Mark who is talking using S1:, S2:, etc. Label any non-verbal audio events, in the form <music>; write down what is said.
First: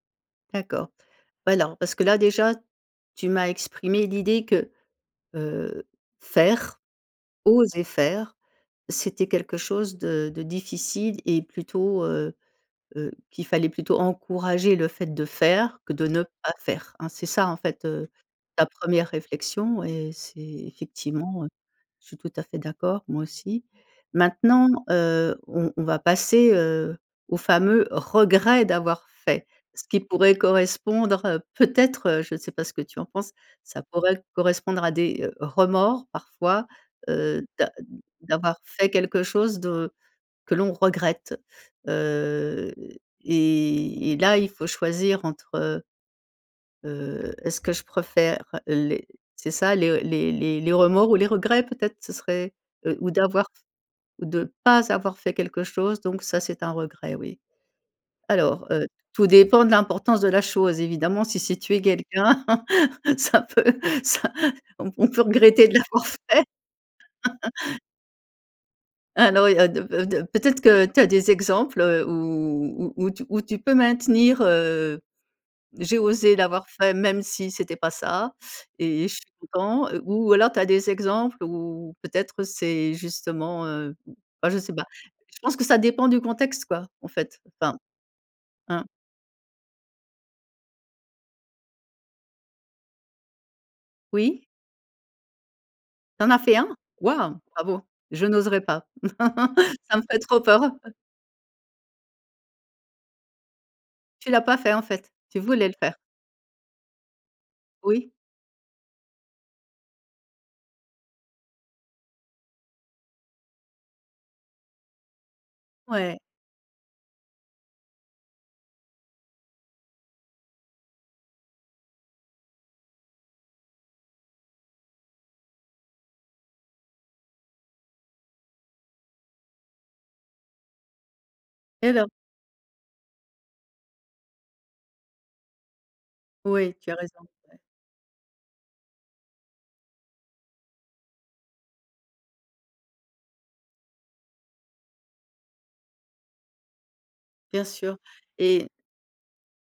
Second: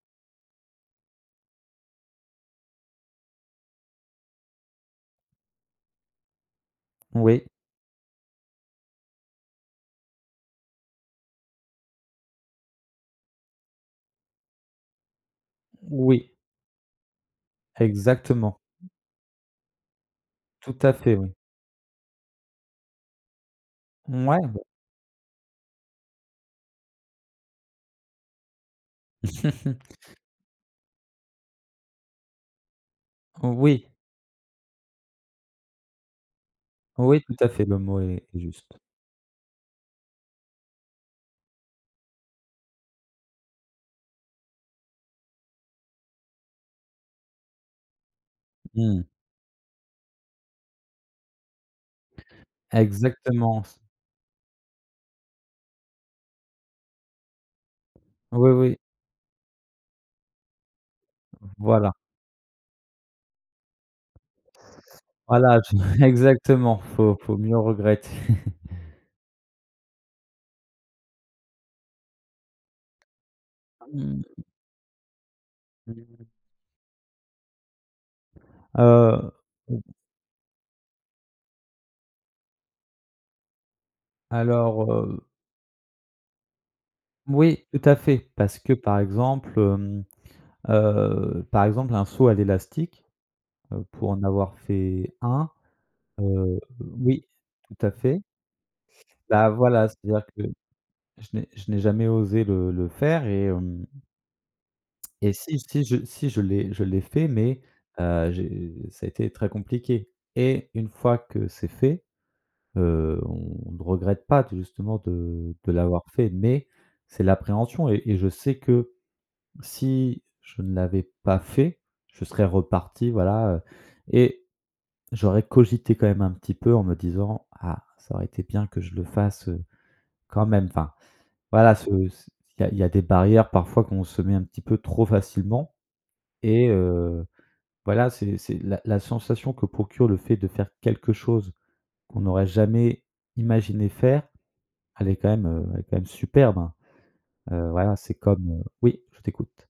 S1: D'accord, ouais len parce que là déjà, tu m'as exprimé l'idée que, heu, faire,
S2: Oui.
S1: oser faire, c'était quelque chose de de difficile et plutôt, heu, heu, qu'il fallait plutôt encourager le fait de faire, que de ne
S2: Oui.
S1: pas faire, hein, hein? C'est ça en fait, heu,
S2: Exactement.
S1: ta 1re réflexion et c'est
S2: Tout à fait oui.
S1: effectivement, heu, je suis tout à fait d'accord, moi aussi.
S2: Mouais.
S1: Maintenant, heu, on on va passer, heu, au fameux regret d'avoir fait. Ce
S2: <laughs>
S1: qui pourrait correspondre, heu, peut-être, heu, je sais pas ce que tu en penses, ça
S2: Oui.
S1: pourrait correspondre à des, heu, remords parfois,
S2: Oui, tout
S1: heu,
S2: à fait,
S1: d'a
S2: le mot est est
S1: d'avoir
S2: juste.
S1: fait quelque chose de que l'on regrette, heu et et là, il faut choisir entre heu heu, est-ce que je préfère
S2: Mmh mh.
S1: les c'est ça, les les les les remords ou les regrets, peut-être? Ce serait, heu, ou d'avoir
S2: Exactement. C
S1: ou de pas avoir fait quelque chose, donc ça c'est un regret, oui.
S2: Oui,
S1: Alors,
S2: oui.
S1: heu, tout dépend de l'importance de la chose. Evidemment si c'est tuer
S2: Voilà.
S1: quelqu'un, <laughs> ça peut ça on on peut
S2: Voilà,
S1: regretter de
S2: tu
S1: l'avoir
S2: <chuckles>
S1: fait.
S2: exactement. Faut faut mieux
S1: <laughs>
S2: regretter.
S1: Alors, il y a 2 fa 2 peut-être que, tu as des exemples, heu, où où tu où tu peux
S2: Ah mmh.
S1: maintenir, heu: «J'ai
S2: Mmh.
S1: osé l'avoir fait, même si c'était pas ça
S2: Heu,
S1: et je suis
S2: heu
S1: content» ou alors tu as des exemples où peut-être, c'est justement, heu, enfin, je ne sais pas.
S2: Alors heu
S1: Je pense que ça dépend du contexte quoi, en fait,
S2: Oui,
S1: enfin.
S2: tout à fait, parce que
S1: Hein?
S2: par exemple, hem, heu, par exemple un saut à l'élastique, heu, pour en
S1: Oui?
S2: avoir fait un,
S1: Tu en as fait
S2: heu,
S1: un?
S2: o oui,
S1: Waouh! Bravo,
S2: tout à fait.
S1: je n'oserais pas.
S2: Bah
S1: <laughs>
S2: voilà,
S1: Ça me ferait
S2: c'est-à-dire que
S1: trop peur, heu
S2: je n'ai je n'ai jamais osé le le faire et hem
S1: Tu l'as pas fait, en fait?
S2: et
S1: Tu
S2: si,
S1: voulais le
S2: si
S1: faire?
S2: je si je l'ai je l'ai fait, mais,
S1: Oui.
S2: heu, j'ai ça a été très compliqué et une fois que c'est fait, heu, on ne regrette pas t justement de de l'avoir
S1: Ouais.
S2: fait. Mais c'est l'appréhension et et je sais que, si, je ne l'avais pas fait, je serais reparti, voilà, heu et j'aurais cogité quand même un petit peu en me disant: «Ah, ça aurait été bien que je le fasse, heu, quand même, enfin». Voilà ce
S1: Et ver
S2: c'est il y a il y a des barrières, parfois qu'on se met un petit peu trop facilement et
S1: Oui, tu as raison.
S2: heu,
S1: Ouais.
S2: voilà, c'est c'est la la sensation que procure le fait de faire quelque chose, qu'on n'aurait jamais imaginé faire, elle est quand même, heu, elle est quand même superbe, hein.
S1: Bien
S2: Heu, voilà,
S1: sûr.
S2: c'est comme, heu
S1: Et
S2: oui je t'écoute.